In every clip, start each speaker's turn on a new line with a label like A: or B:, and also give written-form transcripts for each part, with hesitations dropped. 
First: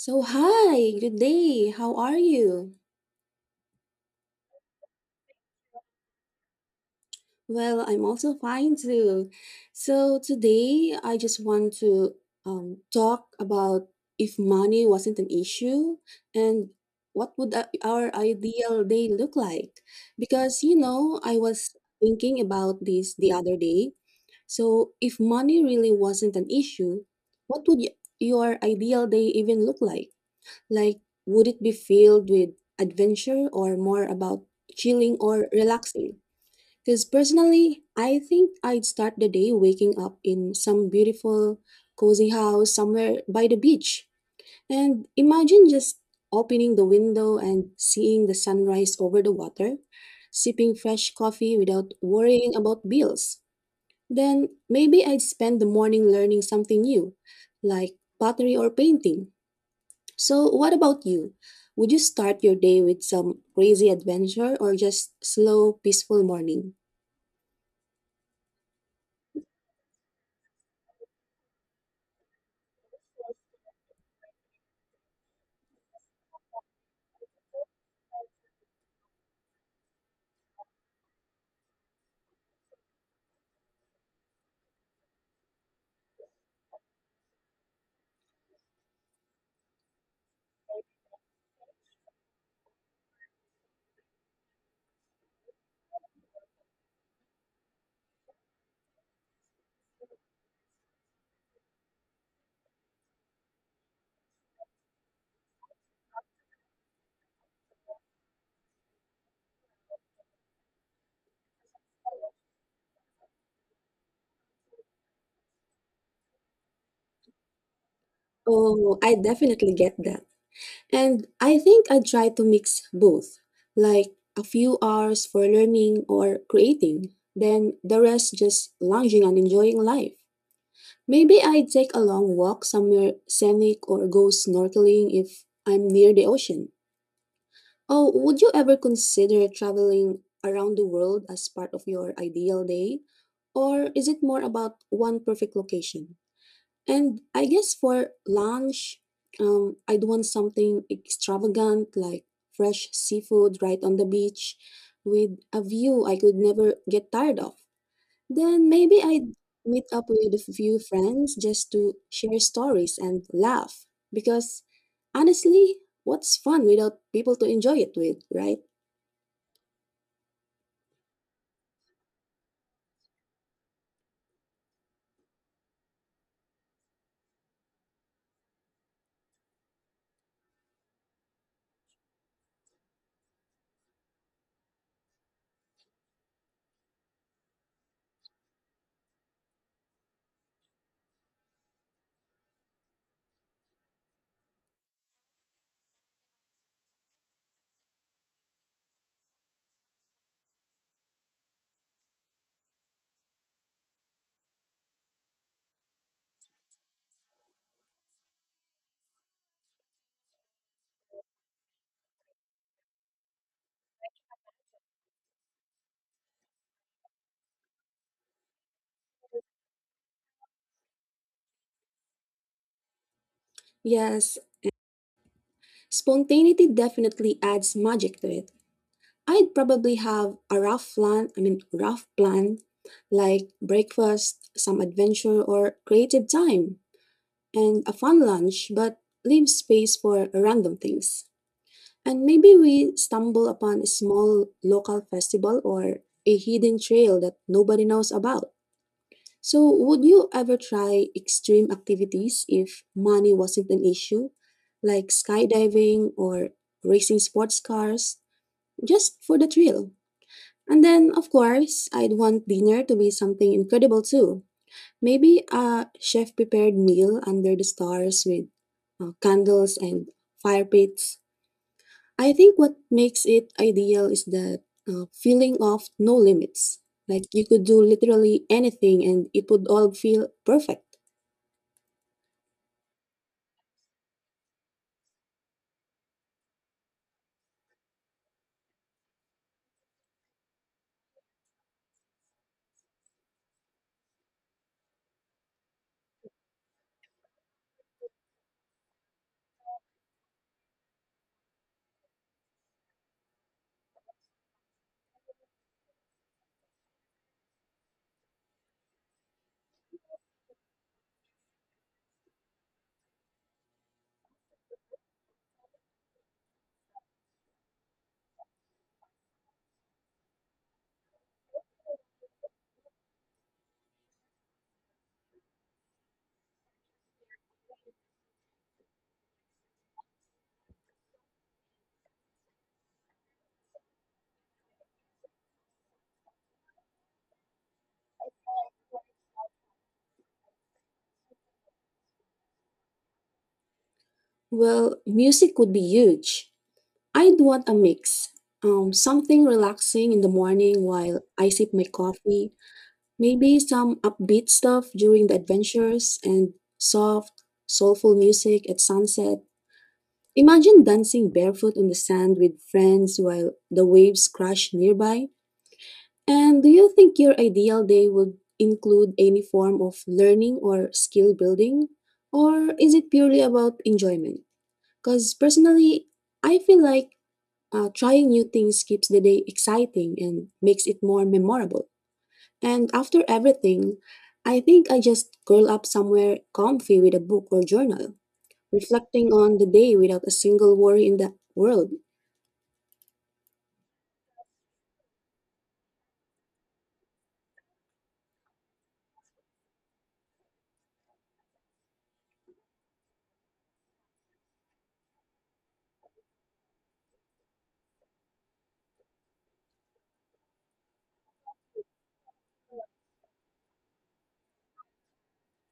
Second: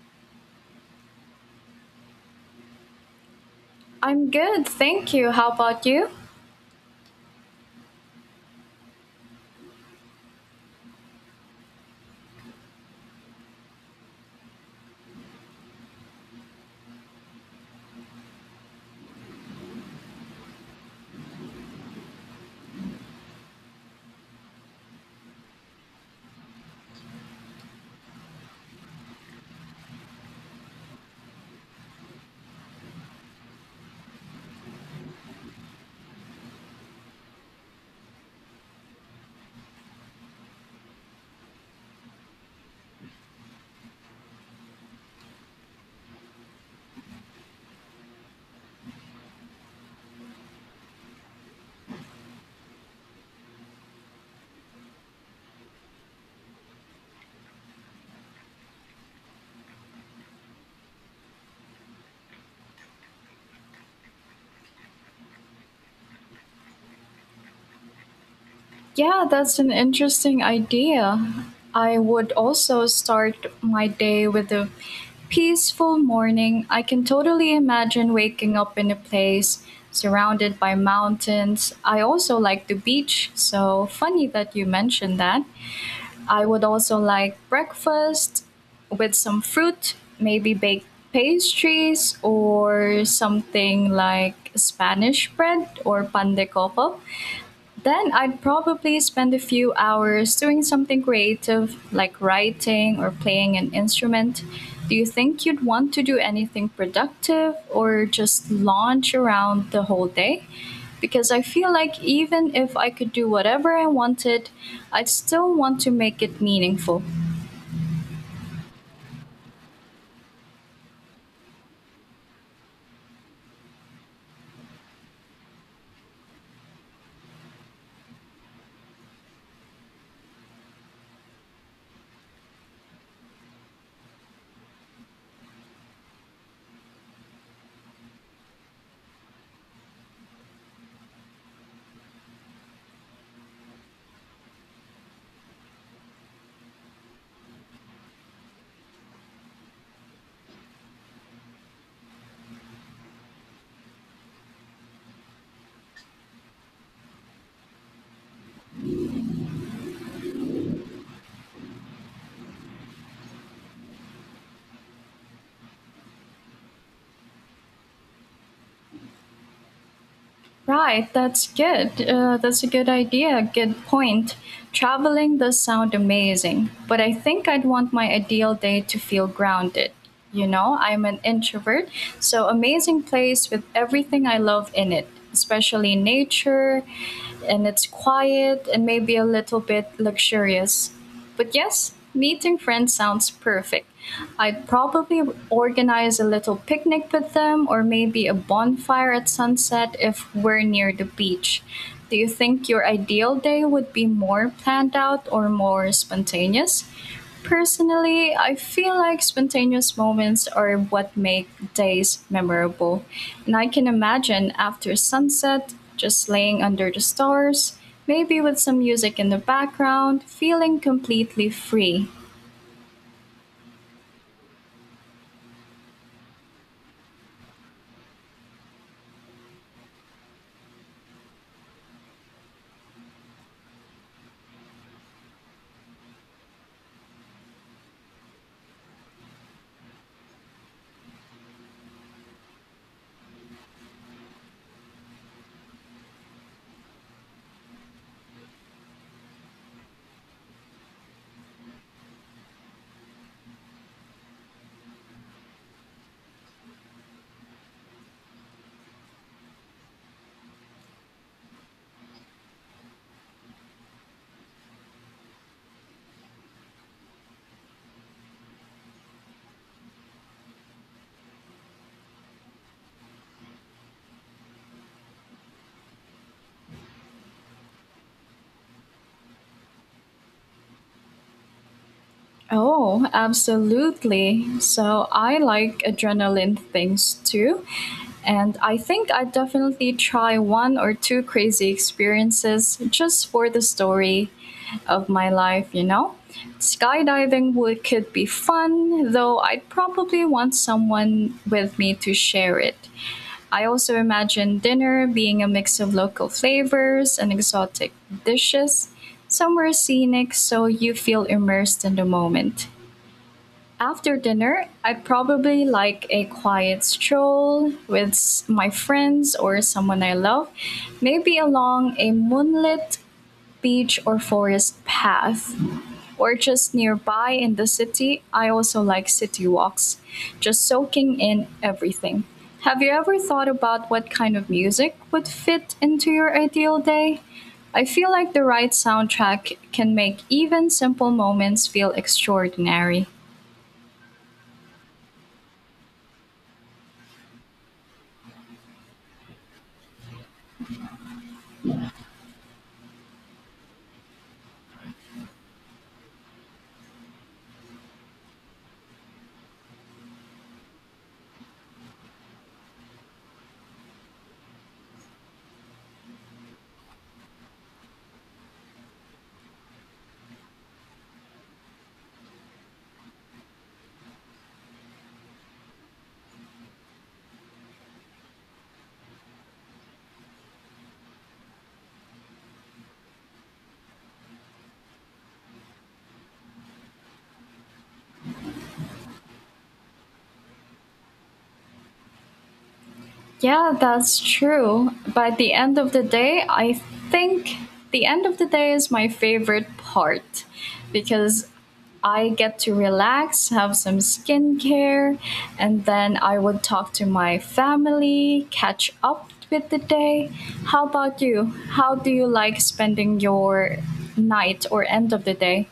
A: So, hi, good day. How are you?
B: I'm good, thank you. How about you?
A: Well, I'm also fine too. So, today I just want to talk about if money wasn't an issue and what would our ideal day look like? Because, you know, I was thinking about this the other day. So, if money really wasn't an issue, what would your ideal day even look like? Like, would it be filled with adventure or more about chilling or relaxing? Because personally, I think I'd start the day waking up in some beautiful, cozy house somewhere by the beach. And imagine just opening the window and seeing the sunrise over the water, sipping fresh coffee without worrying about bills. Then maybe I'd spend the morning learning something new, like pottery or painting so, what about you? Would you start your day with some crazy adventure or just slow, peaceful morning?
B: Yeah, that's an interesting idea. I would also start my day with a peaceful morning. I can totally imagine waking up in a place surrounded by mountains. I also like the beach, so funny that you mentioned that. I would also like breakfast with some fruit, maybe baked pastries or something like Spanish bread or pan de coco. Then I'd probably spend a few hours doing something creative, like writing or playing an instrument. Do you think you'd want to do anything productive or just lounge around the whole day? Because I feel like even if I could do whatever I wanted, I'd still want to make it meaningful.
A: Oh, I definitely get that. And I think I try to mix both, like a few hours for learning or creating, then the rest just lounging and enjoying life. Maybe I'd take a long walk somewhere scenic or go snorkeling if I'm near the ocean. Oh, would you ever consider traveling around the world as part of your ideal day? Or is it more about one perfect location? And I guess for lunch, I'd want something extravagant like fresh seafood right on the beach with a view I could never get tired of. Then maybe I'd meet up with a few friends just to share stories and laugh. Because honestly, what's fun without people to enjoy it with, right?
B: Right, that's good. That's a good idea, good point. Traveling does sound amazing, but I think I'd want my ideal day to feel grounded. You know, I'm an introvert, so amazing place with everything I love in it, especially nature, and it's quiet and maybe a little bit luxurious. But yes, meeting friends sounds perfect. I'd probably organize a little picnic with them or maybe a bonfire at sunset if we're near the beach. Do you think your ideal day would be more planned out or more spontaneous? Personally, I feel like spontaneous moments are what make days memorable. And I can imagine after sunset, just laying under the stars, maybe with some music in the background, feeling completely free.
A: Yes, spontaneity definitely adds magic to it. I'd probably have a rough plan, like breakfast, some adventure, or creative time, and a fun lunch, but leave space for random things. And maybe we stumble upon a small local festival or a hidden trail that nobody knows about. So, would you ever try extreme activities if money wasn't an issue, like skydiving or racing sports cars, just for the thrill? And then, of course, I'd want dinner to be something incredible too. Maybe a chef prepared meal under the stars with candles and fire pits I think what makes it ideal is that feeling of no limits. Like you could do literally anything and it would all feel perfect.
B: Oh, absolutely. So I like adrenaline things too. And I think I'd definitely try one or two crazy experiences just for the story of my life, you know? Skydiving would could be fun, though I'd probably want someone with me to share it. I also imagine dinner being a mix of local flavors and exotic dishes, somewhere scenic so you feel immersed in the moment. After dinner, I probably like a quiet stroll with my friends or someone I love, maybe along a moonlit beach or forest path, or just nearby in the city. I also like city walks, just soaking in everything. Have you ever thought about what kind of music would fit into your ideal day? I feel like the right soundtrack can make even simple moments feel extraordinary.
A: Well, music would be huge. I'd want a mix. Something relaxing in the morning while I sip my coffee, maybe some upbeat stuff during the adventures, and soft, soulful music at sunset. Imagine dancing barefoot on the sand with friends while the waves crash nearby. And do you think your ideal day would include any form of learning or skill building? Or is it purely about enjoyment? Because personally, I feel like trying new things keeps the day exciting and makes it more memorable. And after everything, I think I just curl up somewhere comfy with a book or journal, reflecting on the day without a single worry in the world.
B: Yeah, that's true. But at the end of the day, I think the end of the day is my favorite part because I get to relax, have some skincare, and then I would talk to my family, catch up with the day. How about you? How do you like spending your night or end of the day?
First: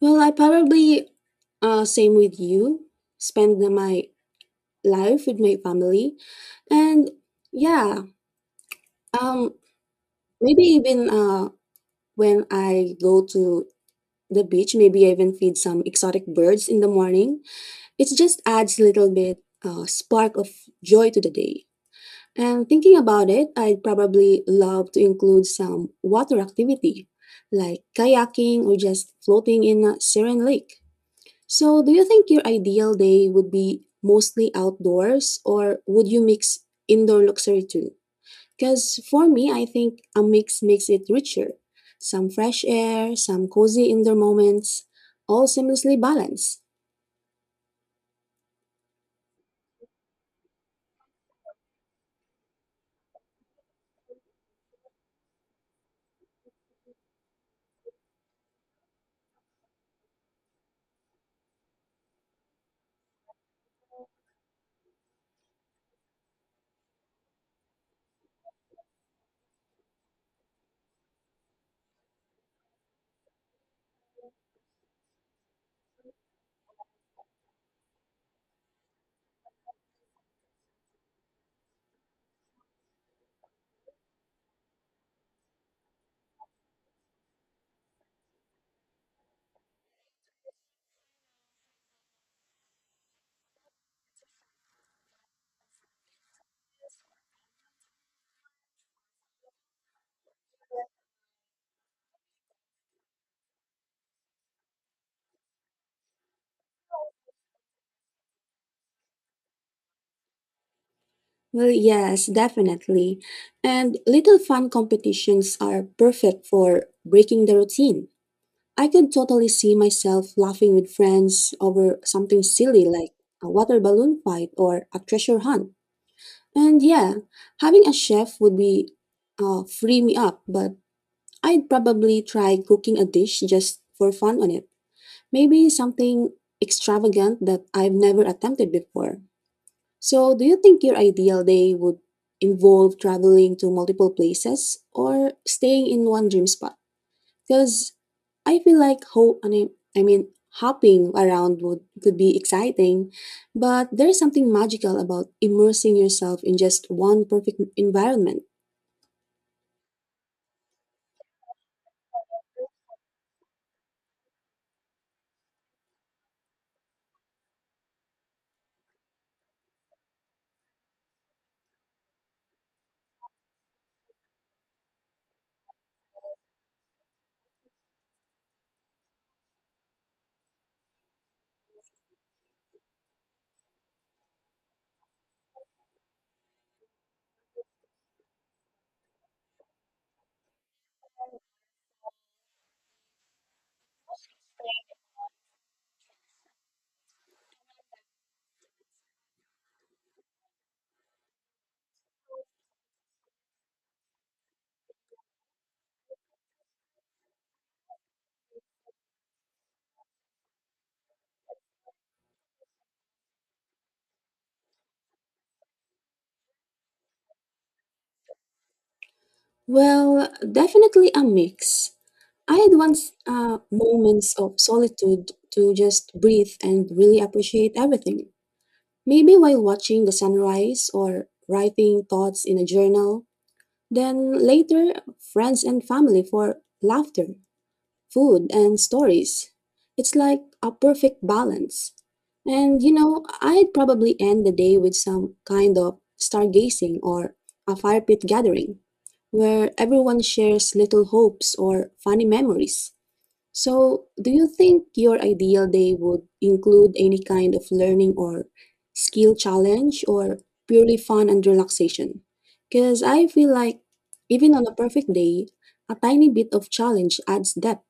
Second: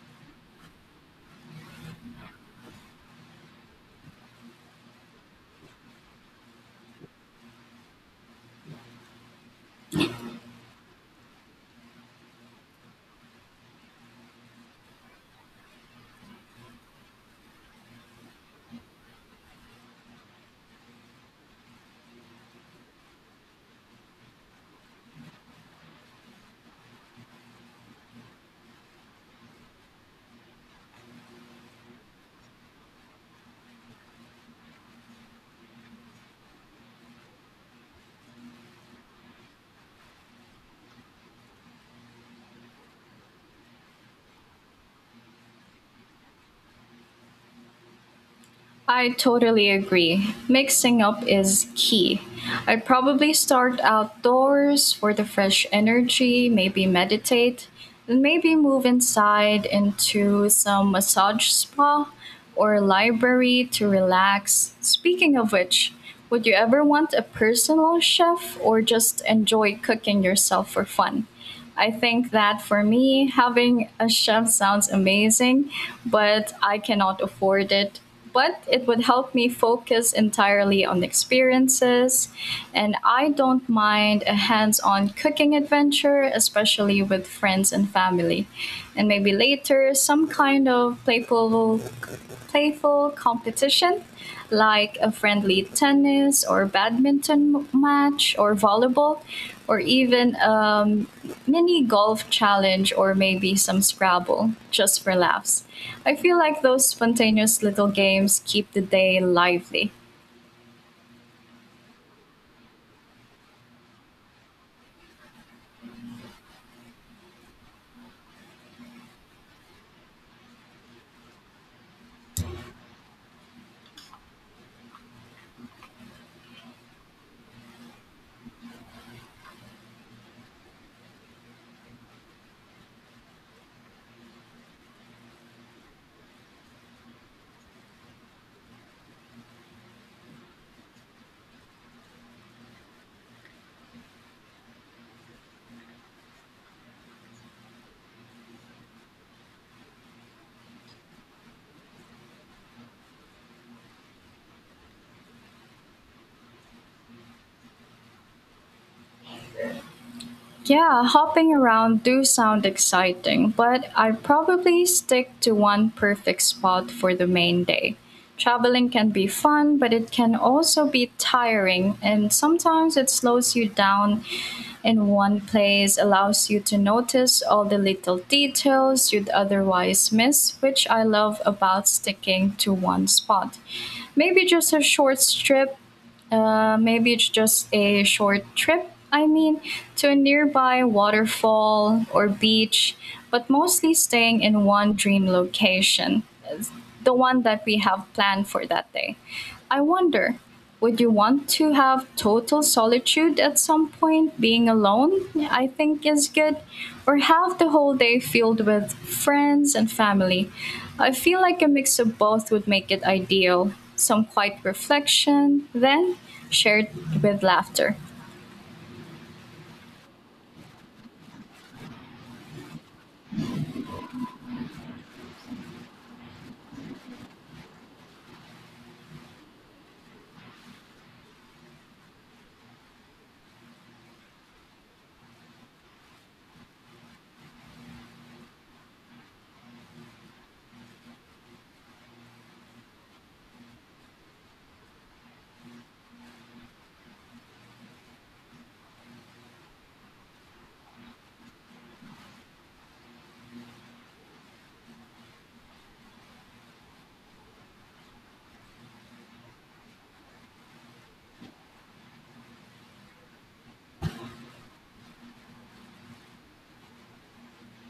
A: Well, I probably same with you. Spend my life with my family. And yeah, um, maybe even when I go to the beach, maybe I even feed some exotic birds in the morning. It just adds a little bit spark of joy to the day. And thinking about it, I'd probably love to include some water activity like kayaking or just floating in a serene lake. So, do you think your ideal day would be mostly outdoors or would you mix indoor luxury too? Because for me, I think a mix makes it richer. Some fresh air, some cozy indoor moments, all seamlessly balanced.
B: I totally agree. Mixing up is key. I probably start outdoors for the fresh energy, maybe meditate, and maybe move inside into some massage spa or library to relax. Speaking of which, would you ever want a personal chef or just enjoy cooking yourself for fun? I think that for me, having a chef sounds amazing, but I cannot afford it. But it would help me focus entirely on experiences, and I don't mind a hands on cooking adventure, especially with friends and family. And maybe later, some kind of playful competition like a friendly tennis or badminton match or volleyball or even mini golf challenge or maybe some Scrabble just for laughs. I feel like those spontaneous little games keep the day lively.
A: Well, yes, definitely. And little fun competitions are perfect for breaking the routine. I could totally see myself laughing with friends over something silly like a water balloon fight or a treasure hunt. And yeah, having a chef would be free me up, but I'd probably try cooking a dish just for fun on it. Maybe something extravagant that I've never attempted before. So, do you think your ideal day would involve traveling to multiple places or staying in one dream spot? Because I feel like I mean hopping around would could be exciting, but there's something magical about immersing yourself in just one perfect environment.
B: Yeah, hopping around do sound exciting, but I'd probably stick to one perfect spot for the main day. Traveling can be fun, but it can also be tiring, and sometimes it slows you down in one place, allows you to notice all the little details you'd otherwise miss, which I love about sticking to one spot. Maybe just a short strip Maybe it's just a short trip, to a nearby waterfall or beach, but mostly staying in one dream location, the one that we have planned for that day. I wonder, would you want to have total solitude at some point? Being alone, I think, is good, or have the whole day filled with friends and family. I feel like a mix of both would make it ideal some quiet reflection, then shared with laughter.
A: Well, definitely a mix. I had once moments of solitude to just breathe and really appreciate everything. Maybe while watching the sunrise or writing thoughts in a journal, then later, friends and family for laughter, food, and stories. It's like a perfect balance. And you know, I'd probably end the day with some kind of stargazing or a fire pit gathering where everyone shares little hopes or funny memories. So, do you think your ideal day would include any kind of learning or skill challenge or purely fun and relaxation? Because I feel like even on a perfect day, a tiny bit of challenge adds depth.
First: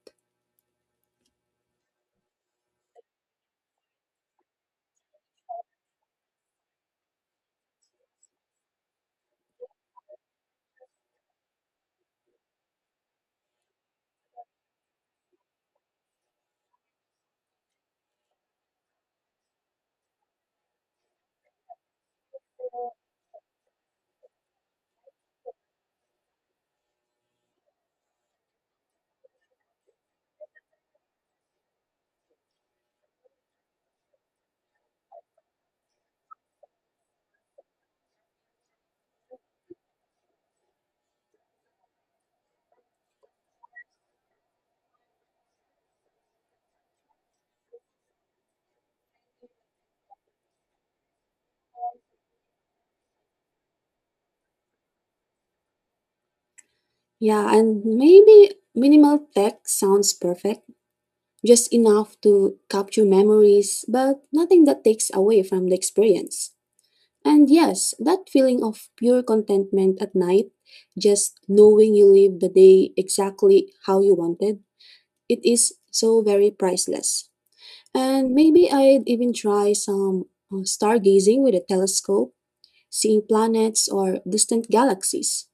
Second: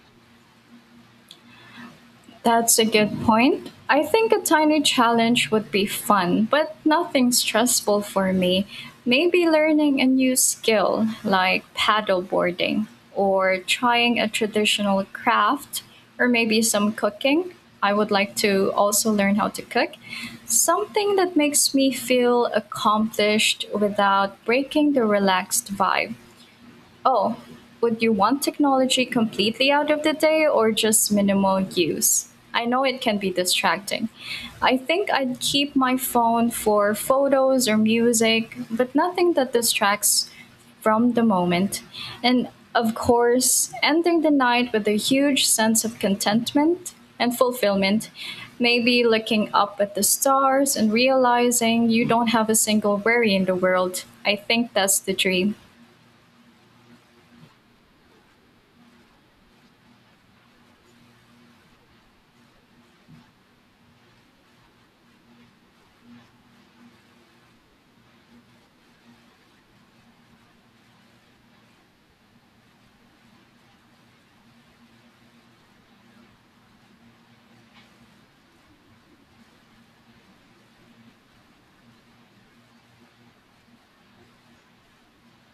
B: That's a good point. I think a tiny challenge would be fun, but nothing stressful for me. Maybe learning a new skill like paddleboarding or trying a traditional craft or maybe some cooking. I would like to also learn how to cook. Something that makes me feel accomplished without breaking the relaxed vibe. Oh, would you want technology completely out of the day or just minimal use? I know it can be distracting. I think I'd keep my phone for photos or music, but nothing that distracts from the moment. And of course, ending the night with a huge sense of contentment and fulfillment. Maybe looking up at the stars and realizing you don't have a single worry in the world. I think that's the dream.
A: Yeah, and maybe minimal tech sounds perfect, just enough to capture memories, but nothing that takes away from the experience. And yes, that feeling of pure contentment at night, just knowing you live the day exactly how you wanted, it is so very priceless. And maybe I'd even try some stargazing with a telescope, seeing planets or distant galaxies.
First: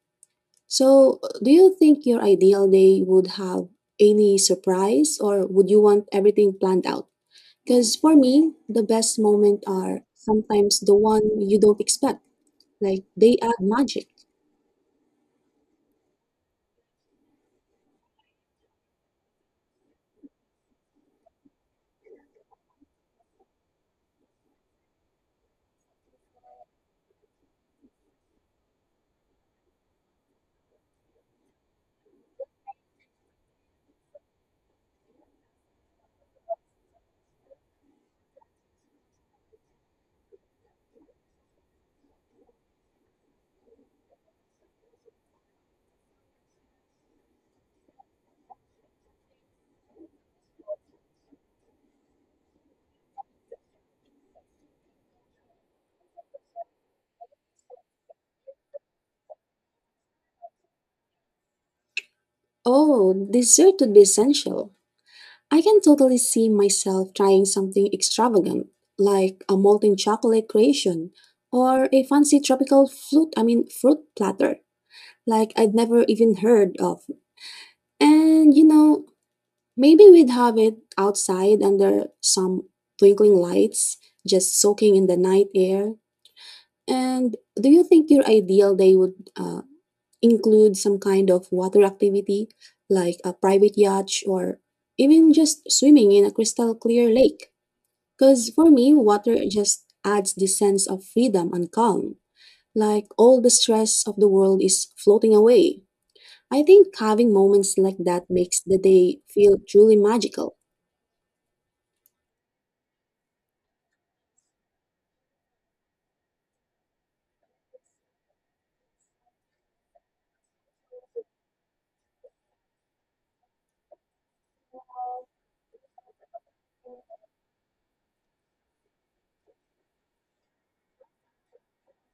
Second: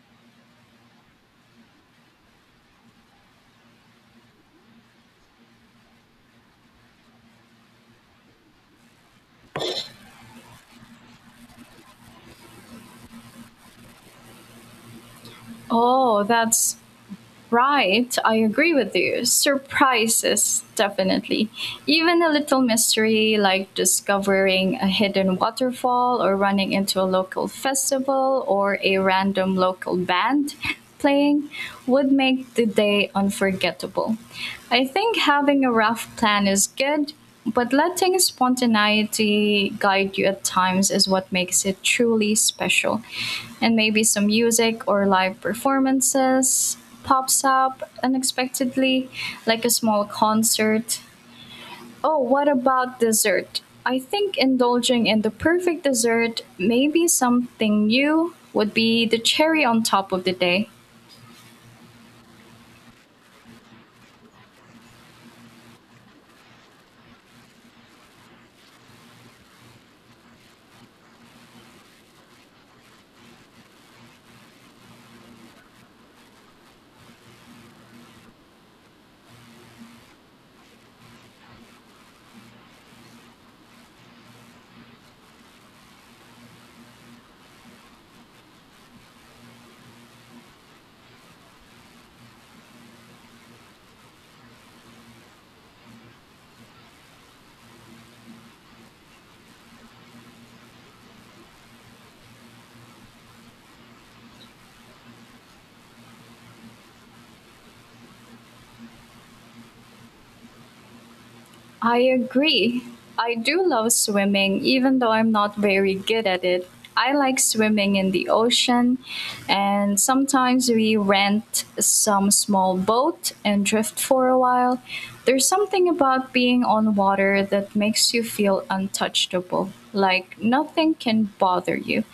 A: So, do you think your ideal day would have any surprise or would you want everything planned out? Because for me, the best moments are sometimes the one you don't expect. Like they add magic.
B: Oh, that's Right, I agree with you. Surprises, definitely. Even a little mystery like discovering a hidden waterfall or running into a local festival or a random local band playing would make the day unforgettable. I think having a rough plan is good, but letting spontaneity guide you at times is what makes it truly special. And maybe some music or live performances, pops up unexpectedly, like a small concert. Oh, what about dessert? I think indulging in the perfect dessert, maybe something new, would be the cherry on top of the day.
A: Oh, dessert would be essential. I can totally see myself trying something extravagant, like a molten chocolate creation or a fancy tropical fruit platter, like I'd never even heard of. And you know, maybe we'd have it outside under some twinkling lights, just soaking in the night air. And do you think your ideal day would include some kind of water activity, like a private yacht or even just swimming in a crystal clear lake? Because for me, water just adds this sense of freedom and calm. Like all the stress of the world is floating away. I think having moments like that makes the day feel truly magical.
B: I agree. I do love swimming, even though I'm not very good at it. I like swimming in the ocean, and sometimes we rent some small boat and drift for a while. There's something about being on water that makes you feel untouchable, like nothing can bother you.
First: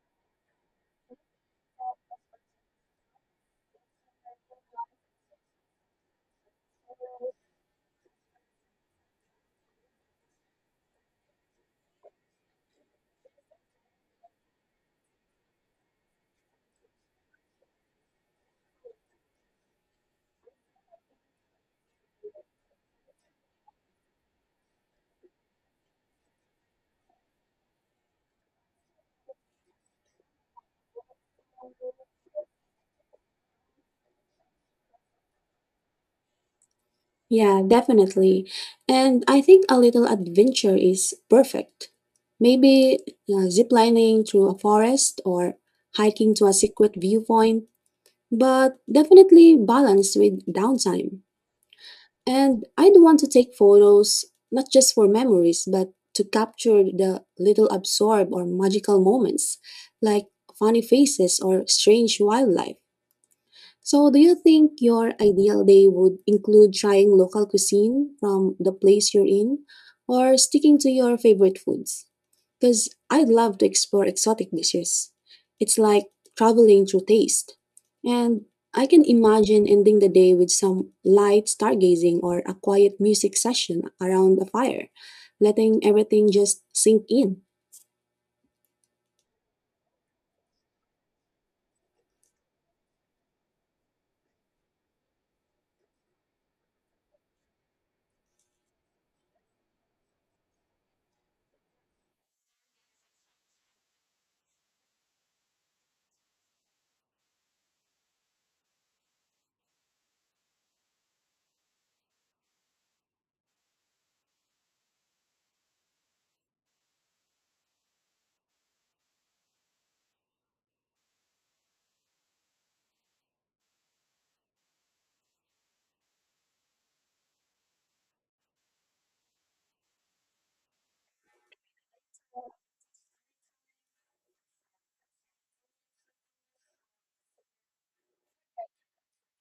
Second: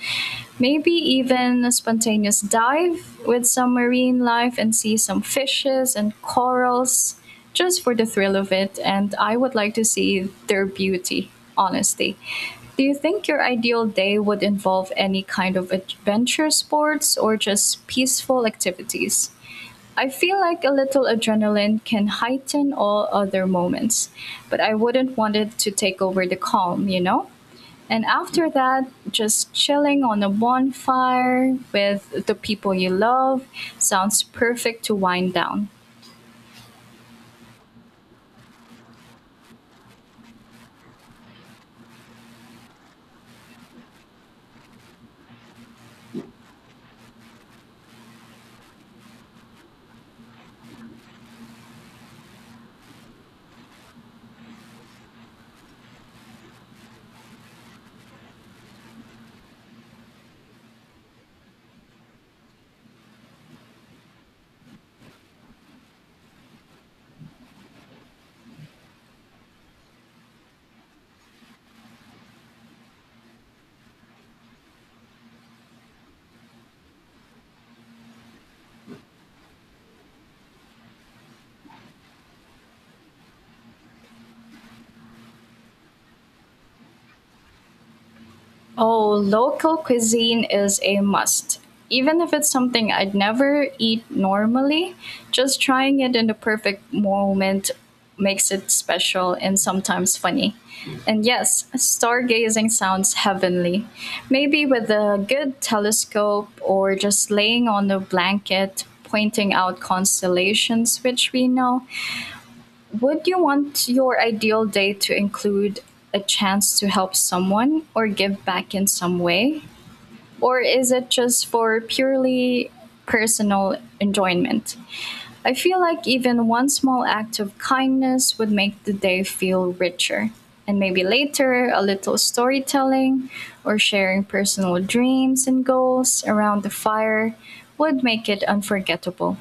B: Maybe even a spontaneous dive with some marine life and see some fishes and corals just for the thrill of it, and I would like to see their beauty, honestly. Do you think your ideal day would involve any kind of adventure sports or just peaceful activities? I feel like a little adrenaline can heighten all other moments, but I wouldn't want it to take over the calm, you know? And after that, just chilling on a bonfire with the people you love sounds perfect to wind down.
A: Yeah, definitely. And I think a little adventure is perfect. Maybe ziplining through a forest or hiking to a secret viewpoint, but definitely balanced with downtime. And I'd want to take photos not just for memories, but to capture the little absorb or magical moments, like funny faces or strange wildlife. So, do you think your ideal day would include trying local cuisine from the place you're in or sticking to your favorite foods? Because I'd love to explore exotic dishes. It's like traveling through taste. And I can imagine ending the day with some light stargazing or a quiet music session around a fire, letting everything just sink in.
B: Oh, local cuisine is a must. Even if it's something I'd never eat normally, just trying it in the perfect moment makes it special and sometimes funny. And yes, stargazing sounds heavenly. Maybe with a good telescope or just laying on a blanket, pointing out constellations, which we know, would you want your ideal day to include a chance to help someone or give back in some way? Or is it just for purely personal enjoyment? I feel like even one small act of kindness would make the day feel richer. And maybe later, a little storytelling or sharing personal dreams and goals around the fire would make it unforgettable.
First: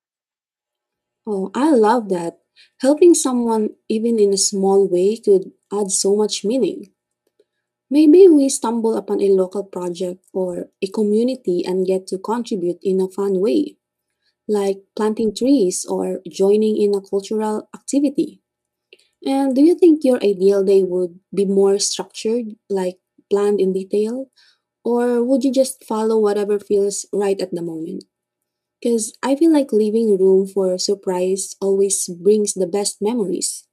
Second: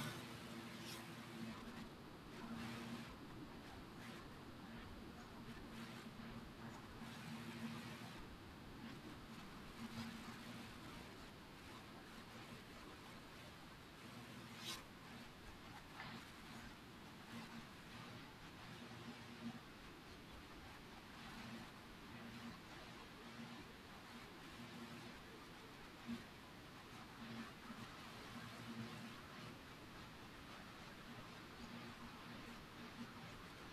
A: Oh, I love that. Helping someone, even in a small way, could add so much meaning. Maybe we stumble upon a local project or a community and get to contribute in a fun way, like planting trees or joining in a cultural activity. And do you think your ideal day would be more structured, like planned in detail? Or would you just follow whatever feels right at the moment? Because I feel like leaving room for surprise always brings the best memories.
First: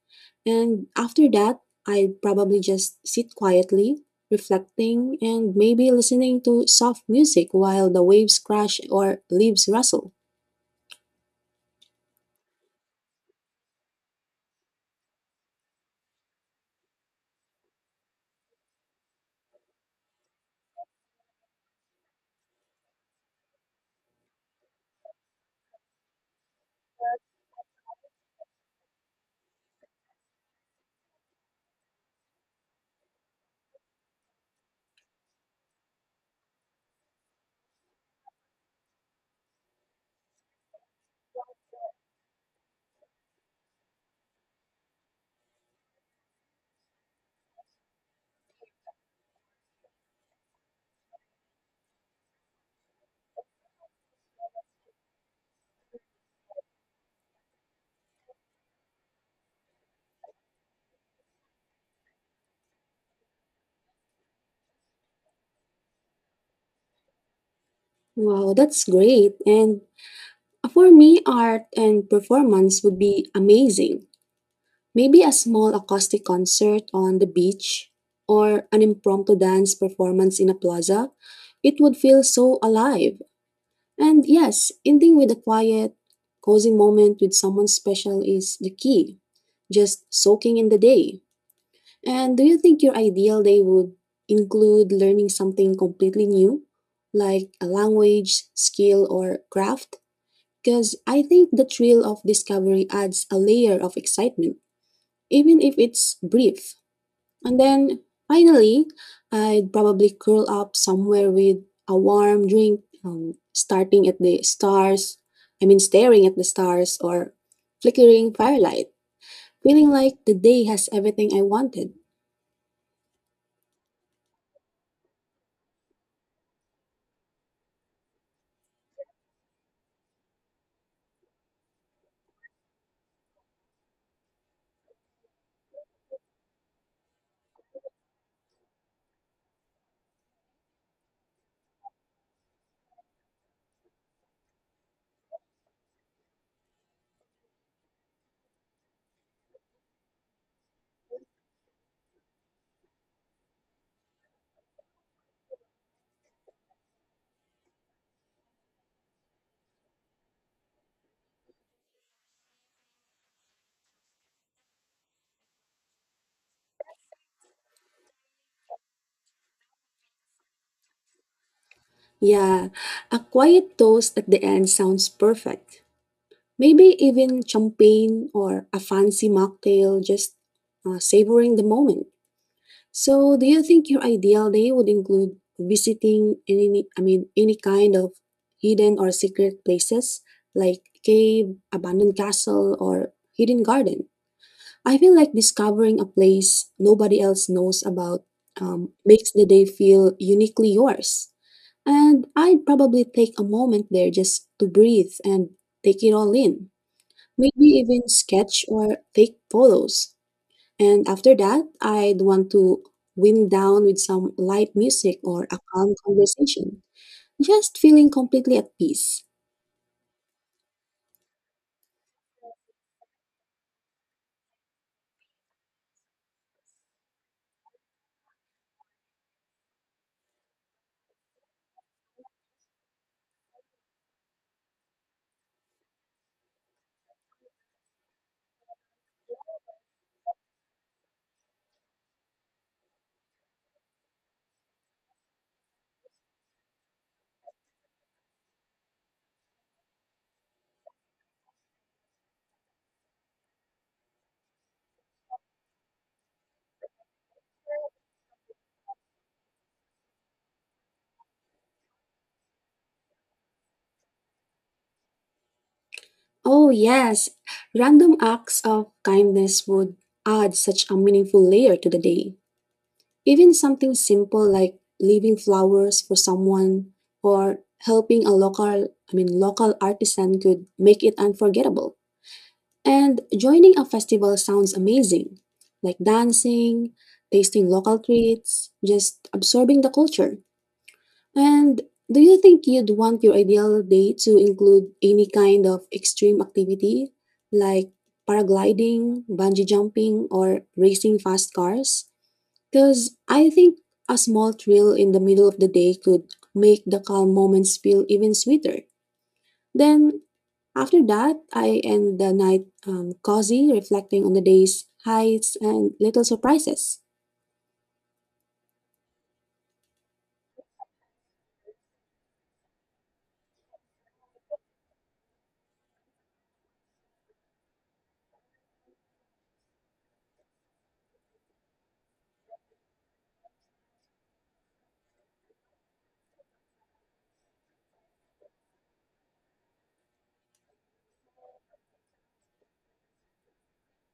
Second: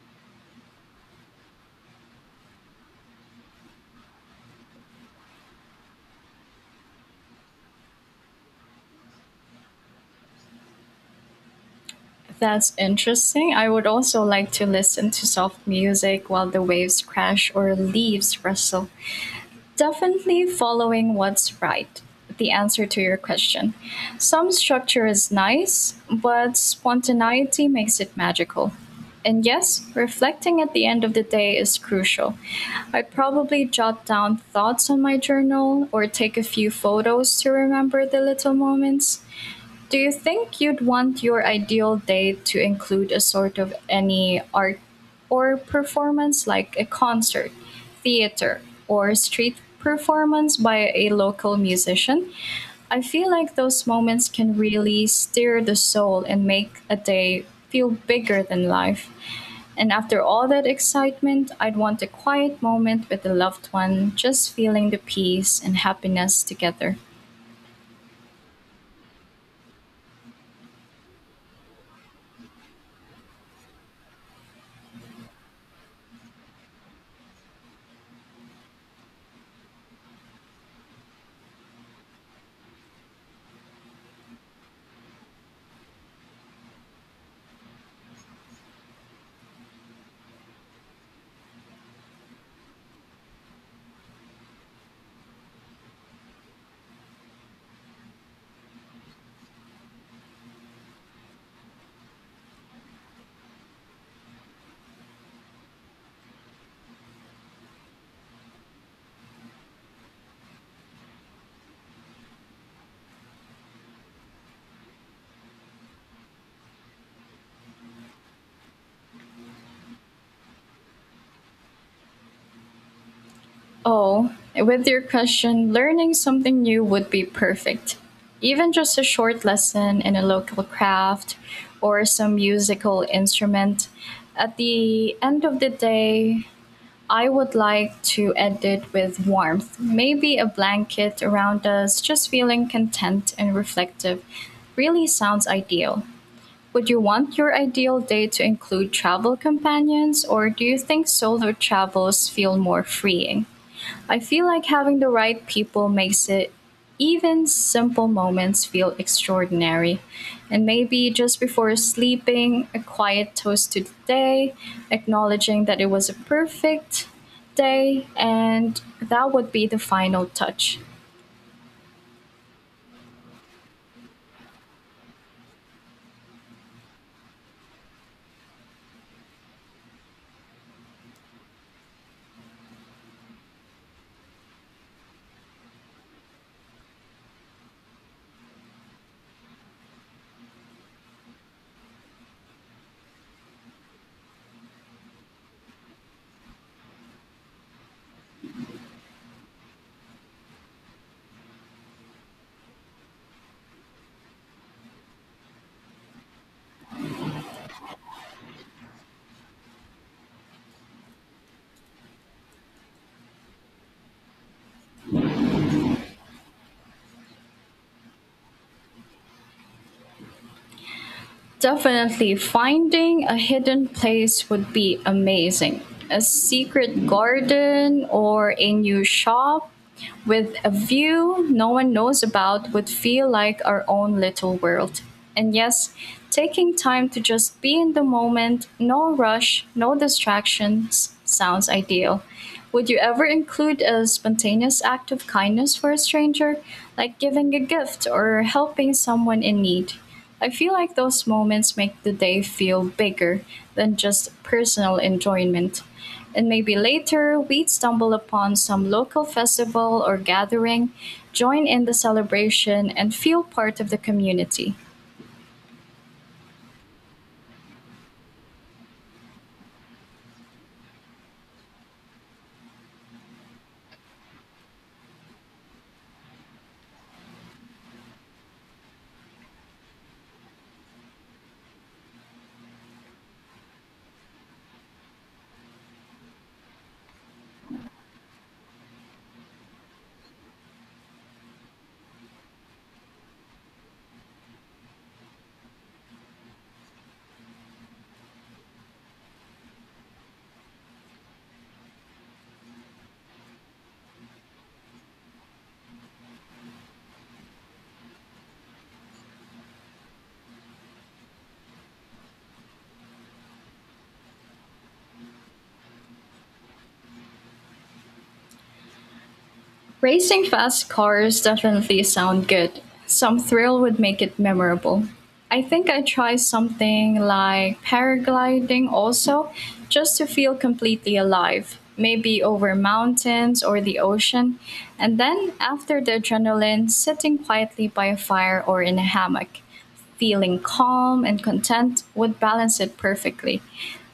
A: And after that, I probably just sit quietly, reflecting, and maybe listening to soft music while the waves crash or leaves rustle.
B: That's interesting. I would also like to listen to soft music while the waves crash or leaves rustle. Definitely following what's right. The answer to your question. Some structure is nice, but spontaneity makes it magical. And yes, reflecting at the end of the day is crucial. I'd probably jot down thoughts on my journal or take a few photos to remember the little moments. Do you think you'd want your ideal day to include a sort of any art or performance like a concert, theater, or street performance by a local musician? I feel like those moments can really stir the soul and make a day feel bigger than life. And after all that excitement, I'd want a quiet moment with a loved one, just feeling the peace and happiness together.
A: Wow, that's great. And for me, art and performance would be amazing. Maybe a small acoustic concert on the beach or an impromptu dance performance in a plaza. It would feel so alive. And yes, ending with a quiet, cozy moment with someone special is the key. Just soaking in the day. And do you think your ideal day would include learning something completely new, like a language, skill, or craft? Because I think the thrill of discovery adds a layer of excitement, even if it's brief. And then finally, I'd probably curl up somewhere with a warm drink, starting at the stars, I mean, staring at the stars or flickering firelight, feeling like the day has everything I wanted.
B: Oh, with your question, learning something new would be perfect. Even just a short lesson in a local craft or some musical instrument. At the end of the day, I would like to end it with warmth, maybe a blanket around us, just feeling content and reflective. Really sounds ideal. Would you want your ideal day to include travel companions, or do you think solo travels feel more freeing? I feel like having the right people makes it even simple moments feel extraordinary. And maybe just before sleeping, a quiet toast to the day, acknowledging that it was a perfect day, and that would be the final touch.
A: Yeah, a quiet toast at the end sounds perfect. Maybe even champagne or a fancy mocktail, just savoring the moment. So, do you think your ideal day would include visiting any, I mean, any kind of hidden or secret places like cave, abandoned castle, or hidden garden? I feel like discovering a place nobody else knows about makes the day feel uniquely yours. And I'd probably take a moment there just to breathe and take it all in. Maybe even sketch or take photos. And after that, I'd want to wind down with some light music or a calm conversation, just feeling completely at peace.
B: Definitely, finding a hidden place would be amazing. A secret garden or a new shop with a view no one knows about would feel like our own little world. And yes, taking time to just be in the moment, no rush, no distractions, sounds ideal. Would you ever include a spontaneous act of kindness for a stranger, like giving a gift or helping someone in need? I feel like those moments make the day feel bigger than just personal enjoyment and maybe later we'd stumble upon some local festival or gathering, join in the celebration, and feel part of the community.
A: Oh, yes, random acts of kindness would add such a meaningful layer to the day. Even something simple like leaving flowers for someone or helping a local artisan could make it unforgettable. And joining a festival sounds amazing, like dancing, tasting local treats, just absorbing the culture. And do you think you'd want your ideal day to include any kind of extreme activity like paragliding, bungee jumping, or racing fast cars? Because I think a small thrill in the middle of the day could make the calm moments feel even sweeter. Then, after that, I end the night cozy, reflecting on the day's highs and little surprises.
B: Racing fast cars definitely sound good. Some thrill would make it memorable. I think I'd try something like paragliding also, just to feel completely alive, maybe over mountains or the ocean, and then after the adrenaline, sitting quietly by a fire or in a hammock, feeling calm and content would balance it perfectly.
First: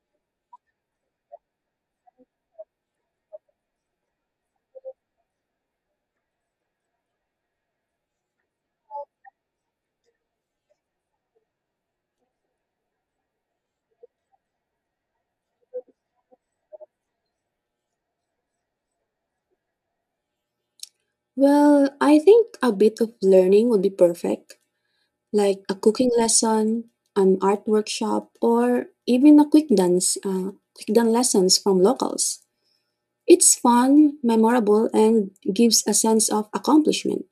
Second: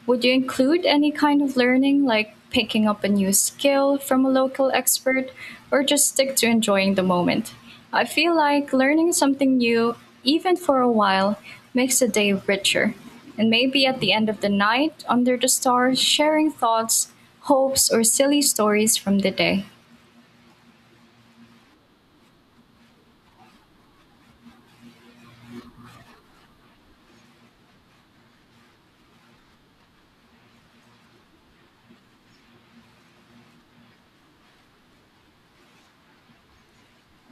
B: Would you include any kind of learning, like picking up a new skill from a local expert, or just stick to enjoying the moment? I feel like learning something new, even for a while, makes the day richer. And maybe at the end of the night, under the stars, sharing thoughts, hopes, or silly stories from the day.
A: Well, I think a bit of learning would be perfect, like a cooking lesson, an art workshop, or even a quick dance lessons from locals. It's fun, memorable, and gives a sense of accomplishment.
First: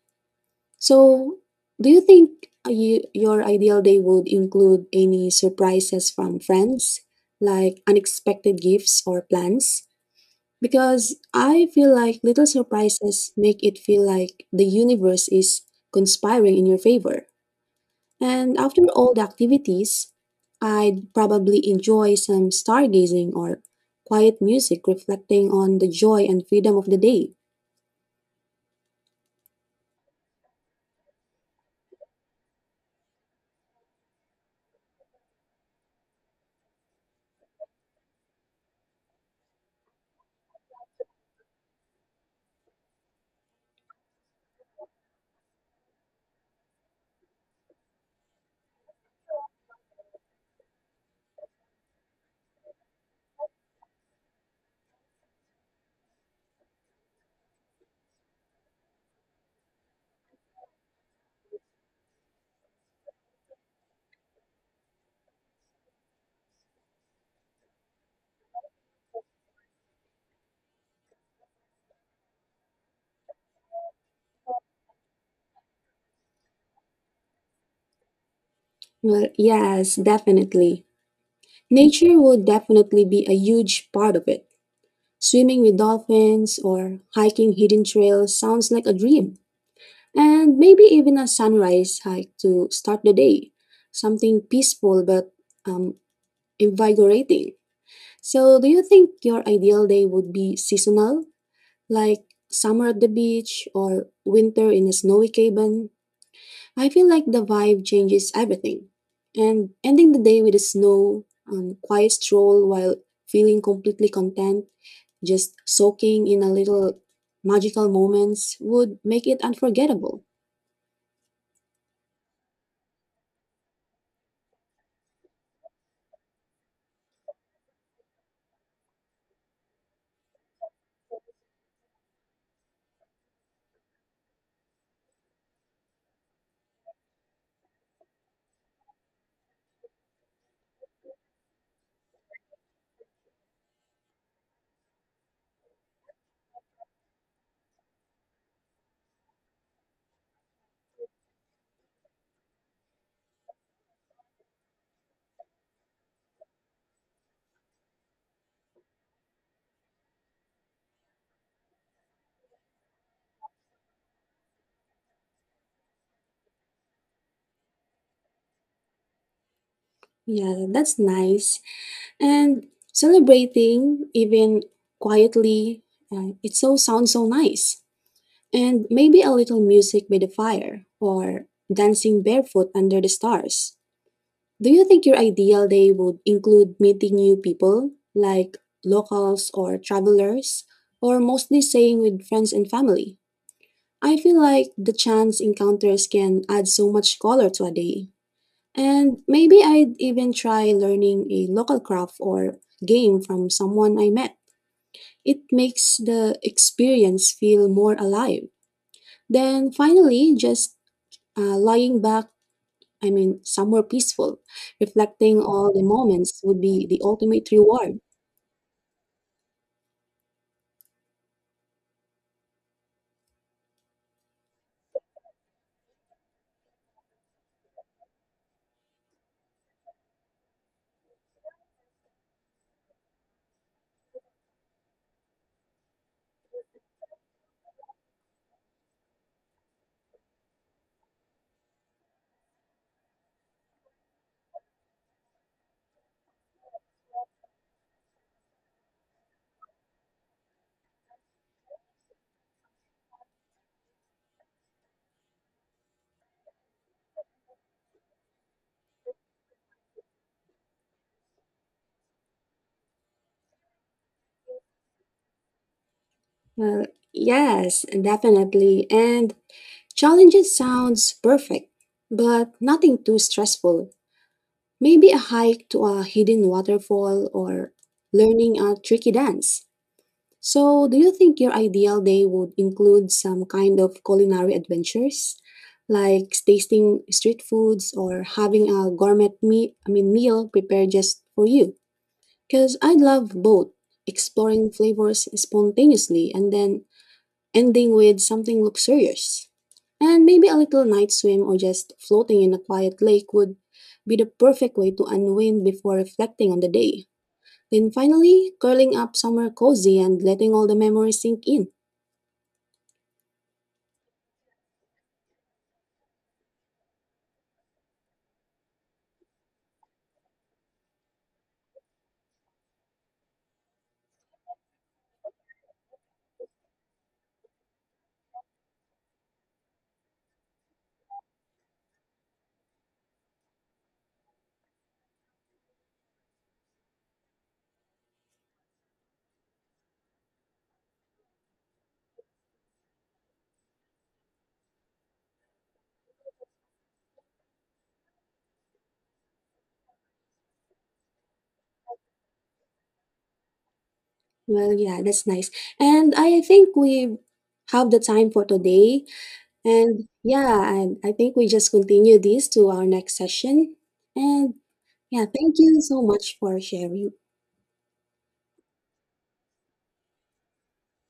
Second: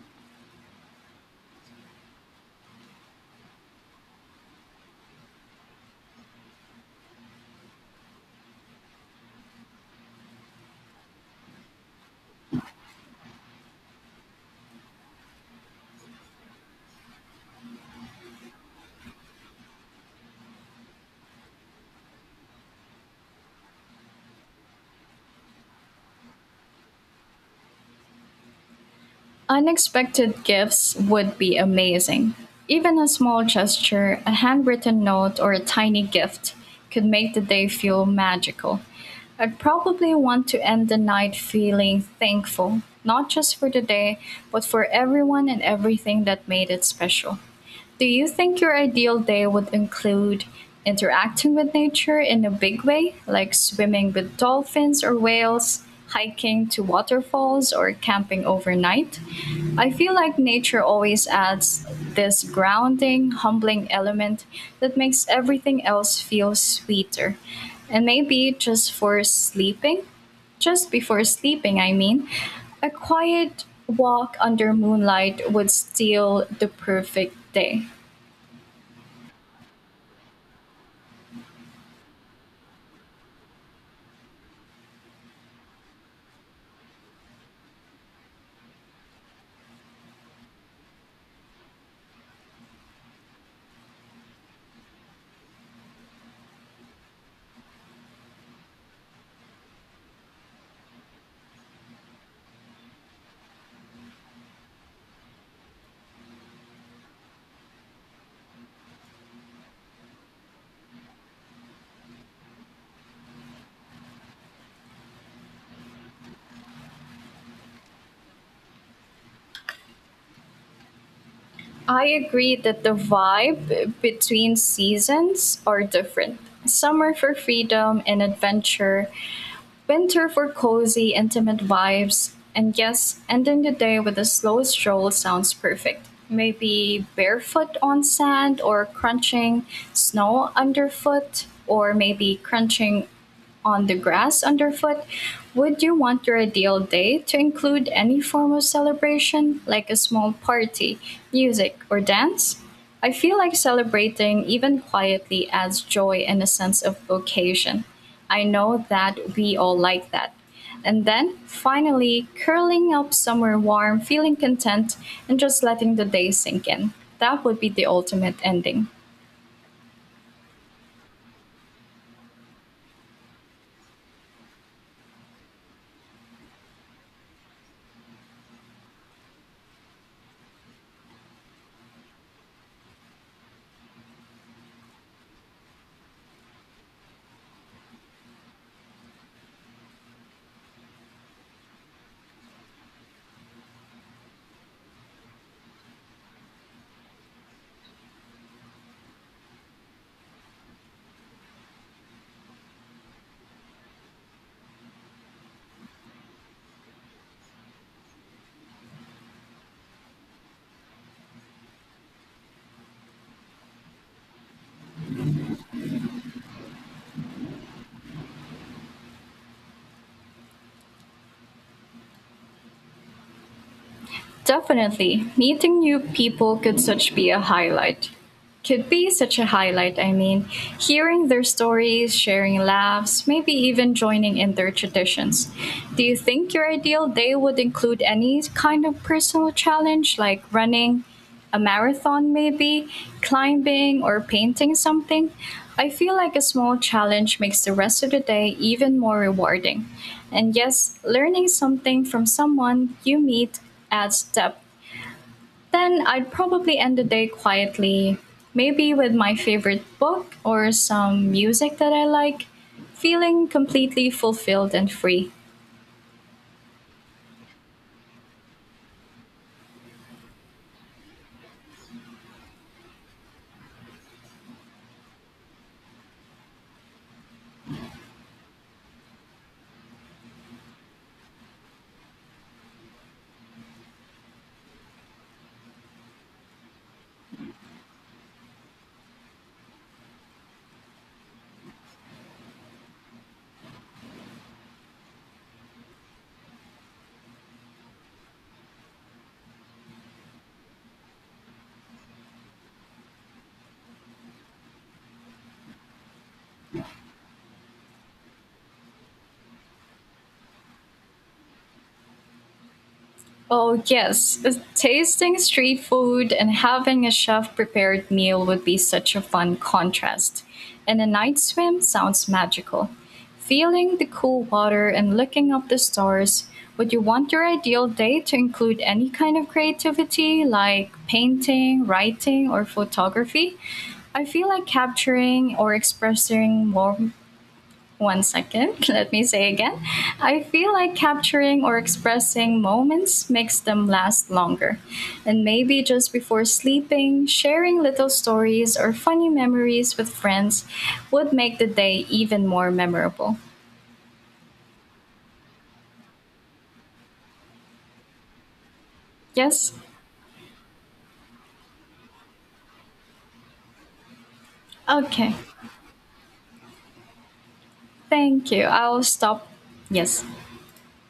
A: So, do you think your ideal day would include any surprises from friends, like unexpected gifts or plans? Because I feel like little surprises make it feel like the universe is conspiring in your favor. And after all the activities, I'd probably enjoy some stargazing or quiet music reflecting on the joy and freedom of the day.
B: Unexpected gifts would be amazing. Even a small gesture, a handwritten note, or a tiny gift could make the day feel magical. I'd probably want to end the night feeling thankful, not just for the day, but for everyone and everything that made it special. Do you think your ideal day would include interacting with nature in a big way, like swimming with dolphins or whales, hiking to waterfalls, or camping overnight? I feel like nature always adds this grounding, humbling element that makes everything else feel sweeter. And maybe just for sleeping? Just before sleeping, I mean. A quiet walk under moonlight would steal the perfect day.
A: Well, yes, definitely. Nature would definitely be a huge part of it. Swimming with dolphins or hiking hidden trails sounds like a dream. And maybe even a sunrise hike to start the day. Something peaceful but um, invigorating. So, do you think your ideal day would be seasonal? Like summer at the beach or winter in a snowy cabin. I feel like the vibe changes everything. And ending the day with a quiet stroll while feeling completely content, just soaking in a little magical moments would make it unforgettable.
B: I agree that the vibe between seasons are different. Summer for freedom and adventure, winter for cozy, intimate vibes, and yes, ending the day with a slow stroll sounds perfect. Maybe barefoot on sand or crunching snow underfoot, or maybe crunching on the grass underfoot. Would you want your ideal day to include any form of celebration, like a small party, music, or dance? I feel like celebrating, even quietly, adds joy and a sense of vocation. I know that we all like that. And then, finally, curling up somewhere warm, feeling content, and just letting the day sink in. That would be the ultimate ending.
A: Yeah, that's nice. And celebrating even quietly, it so sounds so nice. And maybe a little music by the fire or dancing barefoot under the stars. Do you think your ideal day would include meeting new people, like locals or travelers, or mostly staying with friends and family? I feel like the chance encounters can add so much color to a day. And maybe I'd even try learning a local craft or game from someone I met. It makes the experience feel more alive. Then finally, just lying back, I mean, somewhere peaceful, reflecting all the moments would be the ultimate reward.
B: Definitely, meeting new people could such be a highlight. Could be such a highlight, I mean, hearing their stories, sharing laughs, maybe even joining in their traditions. Do you think your ideal day would include any kind of personal challenge like running, a marathon maybe, climbing or painting something? I feel like a small challenge makes the rest of the day even more rewarding. And yes, learning something from someone you meet adds depth. Then I'd probably end the day quietly, maybe with my favorite book or some music that I like, feeling completely fulfilled and free.
A: Well, yes, definitely. And challenges sounds perfect, but nothing too stressful. Maybe a hike to a hidden waterfall or learning a tricky dance. So, do you think your ideal day would include some kind of culinary adventures, like tasting street foods or having a gourmet me- I mean meal prepared just for you? Because I love both exploring flavors spontaneously and then ending with something luxurious. And maybe a little night swim or just floating in a quiet lake would be the perfect way to unwind before reflecting on the day. Then finally, curling up somewhere cozy and letting all the memories sink in.
B: Oh, yes. Tasting street food and having a chef prepared meal would be such a fun contrast. And a night swim sounds magical. Feeling the cool water and looking up the stars, would you want your ideal day to include any kind of creativity like painting, writing, or photography? I feel like capturing or expressing more one second, let me say again. I feel like capturing or expressing moments makes them last longer. And maybe just before sleeping, sharing little stories or funny memories with friends would make the day even more memorable.
A: Well, yeah, that's nice. And I think we have the time for today.
B: Yes?
A: And I think we just continue this to our next session. And yeah,
B: Okay.
A: thank you so much for sharing.
B: Thank you. I'll stop. Yes.